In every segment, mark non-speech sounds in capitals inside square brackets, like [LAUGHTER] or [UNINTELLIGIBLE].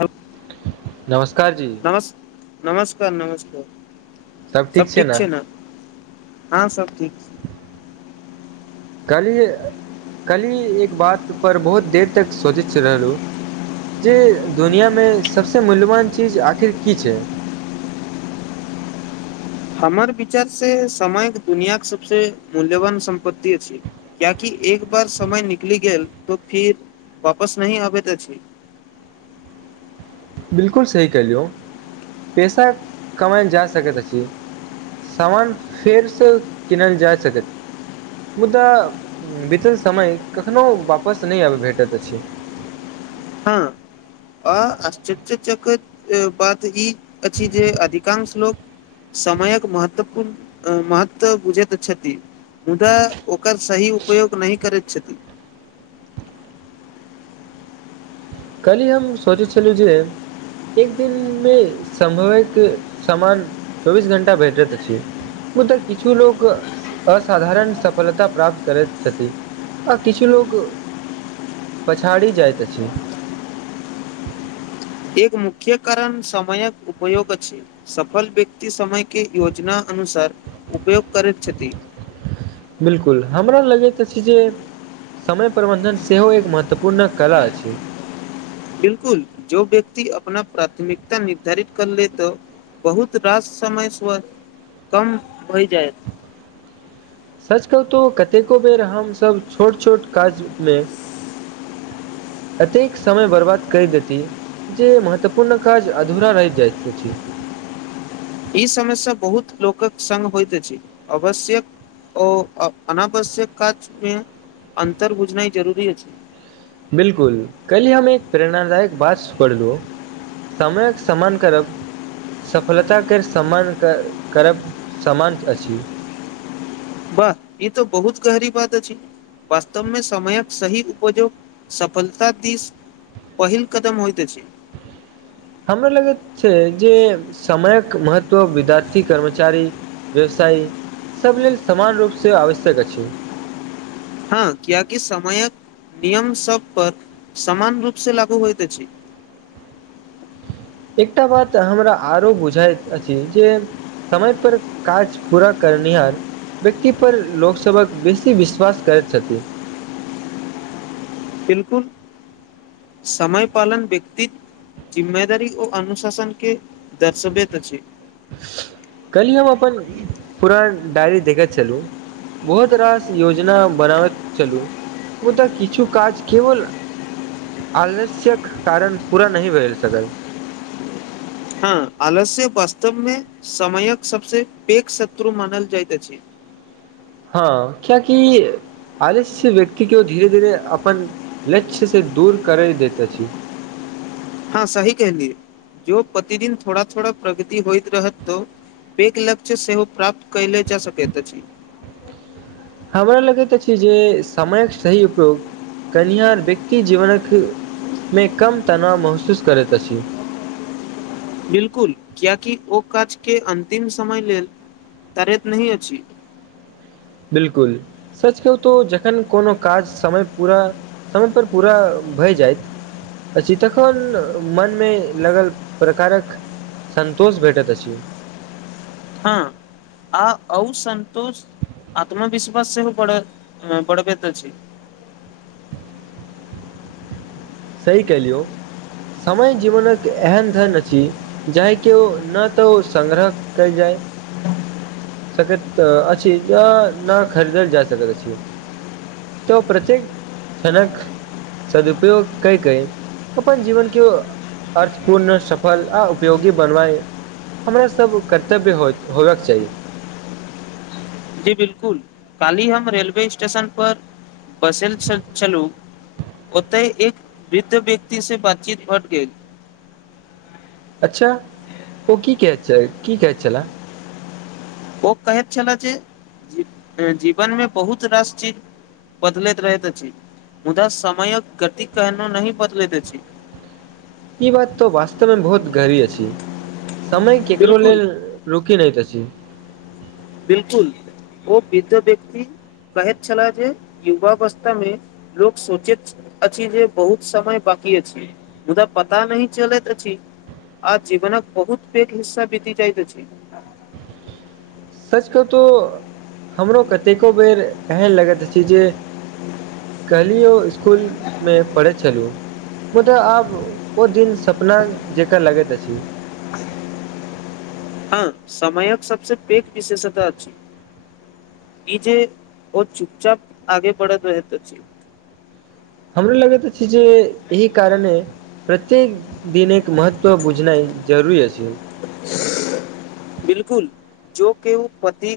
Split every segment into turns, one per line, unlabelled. Hello,
नमस्कार जी
नमस् नमस्कार नमस्कार
सभ ठीक छै ने
हँ सब ठीक छै।
कल्हि कल्हि एक बातपर बहुत देर तक सोचैत छ रहलू जे दुनियामे सबसे मूल्यवान चीज आखिर की छै [UNINTELLIGIBLE]
हमर विचार से समय दुनिया के सबस मूल्यवान सम्पत्ति अछि कियाकि एक बार समय निकलि गेल त फिर वापस नहि आबेत अछी
[UNINTELLIGIBLE] बिल्कुल सही कलियौ पैसा कमैयल जा सकैत अछि सामान फेरसँ किनल जा सकैत मुदा बीतल समय कखनो वापस नहि आबय भेटैत अछि [UNINTELLIGIBLE]
हँ आ आश्चर्यचकित बात ई अछि जे अधिकांश लोक समयक महत्वपूर्ण महत्व बुजैथ छथि मुदा ओकर सही उपयोग नहि करैत छथि
[UNINTELLIGIBLE] कल्हि हम सोचे छलू जे एक दिन मे समैयक समान चौबीस घंटा भेटैत अछि उ तऽ किछु लोक असाधारण सफलता प्राप्त करैत छथि आ किछु लोक पछाड़ी जाइत अछि
एक मुख्य कारण समैयक उपयोग अछि सफल व्यक्ति समय के योजना अन उपयोग करैत छथि
बिल्कुल हमरा लगैत अछि जे समय प्रबन्धन सेहो एक महत्वपूर्ण कला अछि
बिल्कुल जो व्यक्ति अपना प्राथमिकता निर्धारित कर ले तऽ बहुत रास समय स कम भय जायत
[UNINTELLIGIBLE] सच कहू तो कतेको बेर हमसब छोट छोट काज मे कतेक एक समय बर्बाद कैय देति जे महत्वपूर्ण काज अधूरा रहि जाइत अछि
ई समस्या बहुत लोकक संगङ्ग होइत अछि आवश्यक ओ अनावश्यक काज मे अंतर बुझनैय जरूरी अछि
बिल्कुल कहि हम एक प्रेरणादायक बात सुनलु समयक समान करब सफलताके सम्मान करब समान अछि
बाह ई त बहुत गहरी बात अछि वास्तवमे समयक सही उपयोग सफलता दिस पहिल कदम होइत अछि
हमरा लगैत छै जे समयक महत्व विद्यार्थी कर्मचारी व्यवसाय सभ लेल समान रूपसँ आवश्यक अछि
हँ कियाकि समयक नियम सब पर समान रूपसँ लागू होइत अछि
[UNINTELLIGIBLE] एकटा बात हमरा आरो बुझाइत अछि जे समय पर काज पूरा कर करनिहार व्यक्ति पर लोक सभक बेसी विश्वास करैत छथि [UNINTELLIGIBLE]
बिल्कुल समयपालन व्यक्ति जिम्मेदारी ओ अनुशासन के दर्शाबैत अछि
कल्हि हम अपन पूरा डायरी देखैत छलहुँ बहुत रास योजना बनाबैत चलू मुदा किछु काज के बल आलस्यक कारण पूरा नहि भेल सकल
हँ आलस्य वास्तव मे समयक सबसँ पैघ शत्रु मानल जाइत अछि
हँ कियाकि आलस्य व्यक्ति के धीरे धीरे अपन लक्षय से दूर करै देत अछि [UNINTELLIGIBLE]
हँ सही कहलिय जो प्रतिदिन थोड़ा थोड़ा प्रगति होइत रहत त पेघ लक्षय सेहो प्राप्त कइल जा सकत अछि
[UNINTELLIGIBLE] हमरा लगैत अछि जे समयक सही उपयोग कनिहार व्यक्ति जीवनक मे कम तनाव महसूस करैत अछि
बिल्कुल कियाकि ओ काज के अन्तिम समय लेल तरैत नहि अछि
बिल्कुल सचकहु तो जखन कोनो काज समय पूरा समय पर पूरा भय जाइत अछि तखन मनमे लगल प्रकारक संतोष भेटत अछि
हँ आ असन्तोष आत्मविश्वास सेहो बड़ बड़ भत अछि
[INAUDIBLE] सही कहलियौ समय जीवनके एहन धन अछि जाहि के नहि तऽ ओ संग्रह कल जाय सकत अछि ज न खरीद जा सकैत अछि तो प्रत्येक जनक सदुपयोग ककेै अपन जीवन के अर्थपूर्ण सफल आ उपयोगी बनवए हमरा सभ कर्तव्य हो होयबाक चाही
जी बिलकुल कालहि हम रेलवे स्टेशन पर बसल छल छललू ओतय एक वृद्ध व्यक्ति से बातचीत हट गेल
अच्छा ओ की कहत की कहत छला
ओ कहैत छलए जे जीवनमे बहुत रास चीज बदलैत रहत अछि मुदा समयक गति कना नहि बदलत अछि
ई बात तो वास्तव मे बहुत गहरी अछि समय केकरो
बिलकुल
लेल रुकि नहिइत अछि जी
बिलकुल ओ बीजा व्यक्ति कहैत छ जे युवावस्था मे लोक सोचैत अछि जे बहुत समय बा की अछि मुदा पता नहि चलैत अछि आ जीवनक बहुत पैघ हिस्सा बीति जाइत अछि
[INAUDIBLE] सच कतहु हमरो कतेको बेर एहन लगैत अछि जे कहलियौ इसकुलमे पढ़ैत छलहु मुदा आब ओ दिन सपना जेका लगैत अछि [INAUDIBLE]
हँ समयक सबसे पैघ विशेषता अछि बीजे ओ चुपचाप आगे बढ़ैत रहैत अछि
हमरा लगैत अछि जे एहि कारणे प्रत्येक दिन एक महत्व बुझनाइ जरूरी अछि
बिलकुल जो केओ पति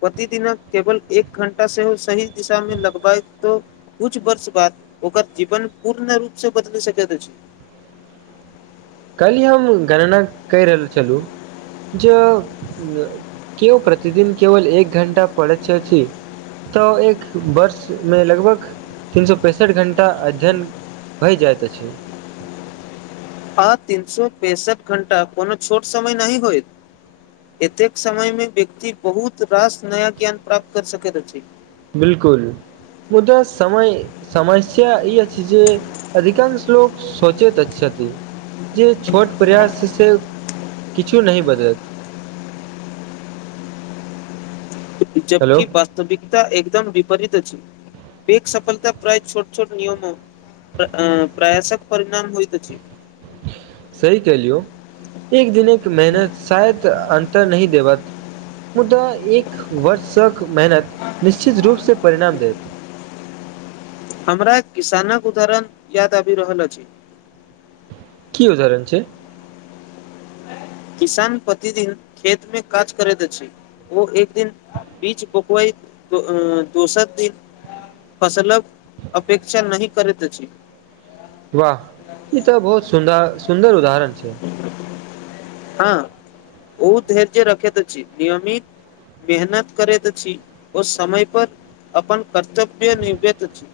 प्रतिदिन केवल एक घण्टा सेहो सही दिशा मे लगबाए त कुछ वर्ष बाद ओकर जीवन पूर्ण रूपसँ बदलि सकैत अछि
काल्हि हम गणना कहि रहल छलहुँ जे केओ प्रतिदिन केवल एक घंटा पड़थ छथि तऽ एक वर्षमे लगभग तीन सए पैंसठ घण्टा अध्ययन भइ जाइत अछि
आ तीन सो पेंसठ घंटा कोनो छोट समय नहि होयत एतेक समय मे व्यक्ति बहुत रास नया ज्ञान प्राप्त कर सकैत अछि
बिलकुल मुदा समय समस्या ई अछि जे अधिकांश लोको सोचैत अछि जे छोट प्रयास से किछु नहि बदलत [INAUDIBLE]
जबकि
हेलो
वास्तविकता एकदम विपरीत अछि पेघ सफलता प्रायत छोट छोट नियमो प्रयासक परिणाम होइ त अछि
सही कहलियौ एक दिन एक मेहनत शायद अन्तर नहि देबत मुदा एक वर्षसँक मेहनत निश्चित रूपसँ परिणाम देत
हमरा किसानक उदाहरण याद आबि रहल अछि
की उदाहरण छै
किसान प्रतिदिन खेत मे काज करैत अछि ओ एक दिन बीच बोकवई दोसर दिन फसलक अपेक्षा नहि करैत अछि
वाह ई तऽ बहुत सुन्दर सुन्दर उदरण छै
हँ उ धैर्य रखैत अछि नियमित मेहनत करैत छी ओ समय पर अपन कर्तव्य निभबेत अछि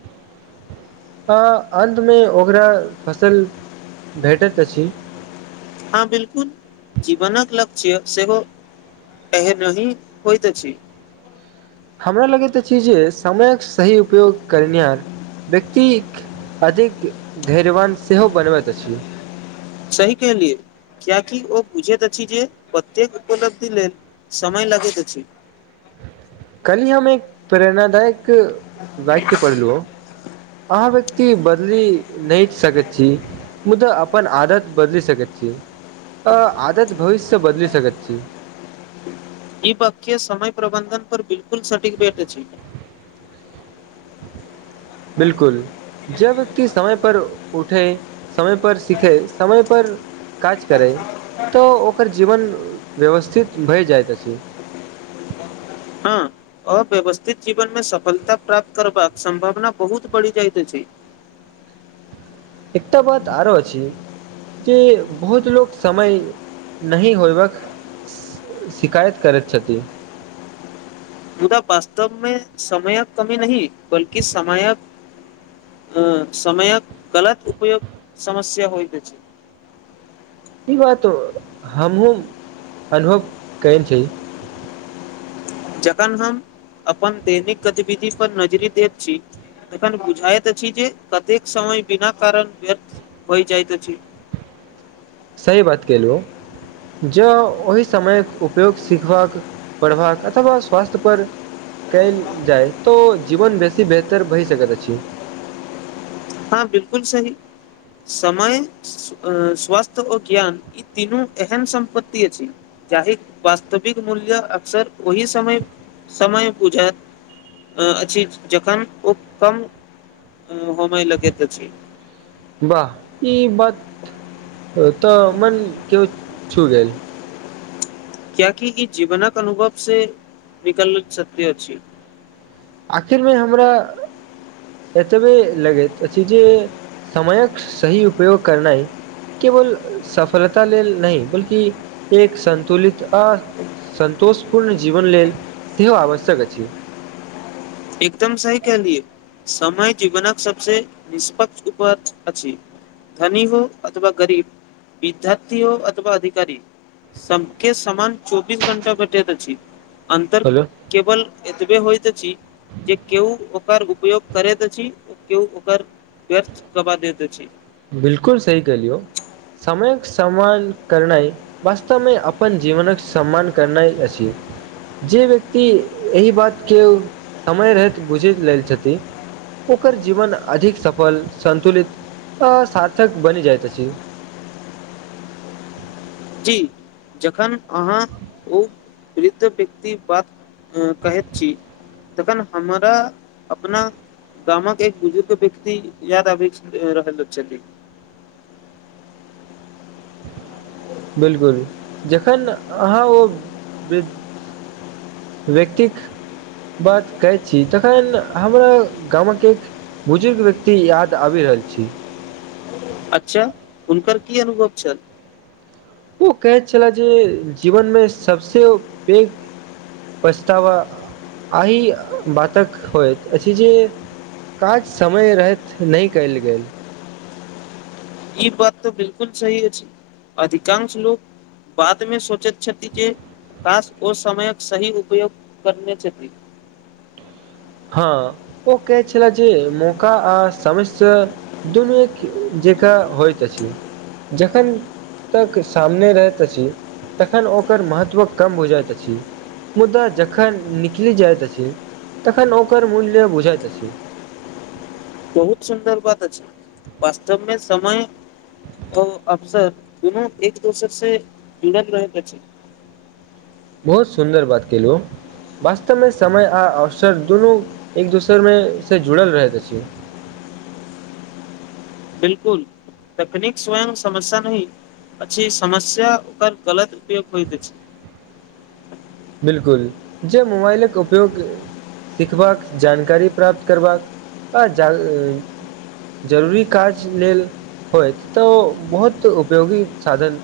[UNINTELLIGIBLE] अन्तमे ओकरा फसल भेटैत अछि
हँ बिल्कुल जीवनक लक्ष्य सेहो ह नी होइत त छै
हमरा लगैत अछि जे समयक सही उपयोग करनिहार व्यक्तिक अधिक धैर्यवान सेहो बनबैत अछि
सही कलियए कियाकि ओ बुझैत अछि जे प्रत्येक उपलब्धि लेल समय लगैत अछि
कल्हि हम एक प्रेरणादायक वाक्य पढ़लहु ह अहाँ व्यक्ति बदलि नहि सकैत छी मुदा पन आदत बदलि सकै छी अ आदत भविष्य बदलि सकै त छी
ईपख समय प्रबंधक पर बिल्कुल सटीक डेट छै
बिल्कुल जब कि समय पर उठे समय पर सीखे समय पर काज करे तऽ ओकर जीवन व्यवस्थित भए जाइत अछि
हँ अव्यवस्थित जीवन में सफलता प्राप्त करबाक सम्भावना बहुत बढ़ि जाइत अछि [UNINTELLIGIBLE]
एकटा बात आरो अछि जे बहुत लोक समय नहि होयबाक सी शिकायत करैत छथिन
मुदा वास्तवमे समयक कमी नहि बल्कि समयक अ समयक गलत उपयोग समस्या होइत अछि
ई बात हमहुँ अनुभव कैन छी
जखन हम अपन दैनिक गतिविधि पर नजरी दैत छी तखन बुझाइत अछि जे कतेक समय बिना कारण व्यर्थ होइ जाइत अछि
सही बात कहलू हो जँ ओहि समयक उपयोग सिखबाक पढ़बाक अथवा स्वास्थ्य पर क‌एल जाय तो जीवन बेसी बेहतर भहि सकैत अछि
हँ बिल्कुल सही समय स्वास्थ्य आ ज्ञान ई तीनू एहन सम्पत्ति अछि जाहि वास्तविक मूल्य अक्सर ओहि समय समय बुझाऐत अछि जखन ओ कम होबय लगैत अछि
वाह ई बात ओ तऽ मन के छू गल
कियाकि कि ई जीवनक अनुभव से निकले सत्य छी
आखिर मे हमरा एतबे लगेैत अछि जे समयक सही उपयोग करनाई केवल सफलता लेल नहि बल्कि एक संतुलित आ संतोष पूर्ण जीवन लेल सेहो आवश्यक अछि
एकदम सही कलियए समय जीवनक सबस निष्पक्ष उपज अछि धनी हो अथवा गरीब विद्याथी हो अथवा अधिकारी सबके समान चौबीस घंटा घटैत अछि अंतर
हेलो
केवल एतबे होइत अछि जे केहु ओकर उपयोग करैत अछि केहु ओकर व्यर्थ गंबा दैत अछि
बिलकुल सही कहलियौ समयक सम्मान करनाइ वास्तवमे अपन जीवनक सम्मान करनाइ अछि जे व्यक्ति एहि बातके समय रहैत बुझि लेल छथि ओकर जीवन अधिक सफल संतुलित आ सार्थक बनि जाएत अछि
जी जखन अहाँ ओ वृद्ध व्यक्ति बात कहैत छी तखन हमरा अपना गामक एक बुजुर्ग व्यक्ति याद आबि रहल छलि
[INAUDIBLE] बिलकुल जखन आहाँ ओ विध व्यक्तिक बात कहैत छी तखन हमरा गामक एक बुजुर्ग व्यक्ति याद आबि रहल छी
अच्छा हुनकर की अनुभव छल
ओ कहैत छलै जे जीवनमे सबसे पैघ पछतावा अहि बातक होयत अछि जे काज समय रहैत नहि कयल गेल
ई बात तऽ बिलकुल सही अछि अधिकांश लोक बाद मे सोचैत छथि जे काश ओ समयक सही उपयोग करने छथि
हँ ओ कहै छलै जे मौका आ समस्या दुनू एक जेकाँ होइत अछि जखन तक सामने रहैत अछि तखन ओकर महत्व कम हो जाइत अछि मुदा जखन निकलि जायत अछि तखन ओकर मूल्य बुझाइत अछि
बहुत सुन्दर बात अछि वास्तवमे समय ओ अफसर दुन्नो एक दोसर से जुड़ल रहैत अछि
बहुत सुन्दर बात केलु ह वास्तवमे समय आ अवसर दुनू एक दोसरमे से जुड़ल रहैत अछि [INAUDIBLE]
बिलकुल तकनीक स्वयं समस्या नहि अछि समस्या ओकर गलत उपयोग होइत अछि
[INAUDIBLE] बिलकुल जे मोबाइलक उपयोग सिखबाक जानकारी प्राप्त करबाक आ जहि जरूरी काज लेल होयत तऽ ओ बहुत उपयोगी साधन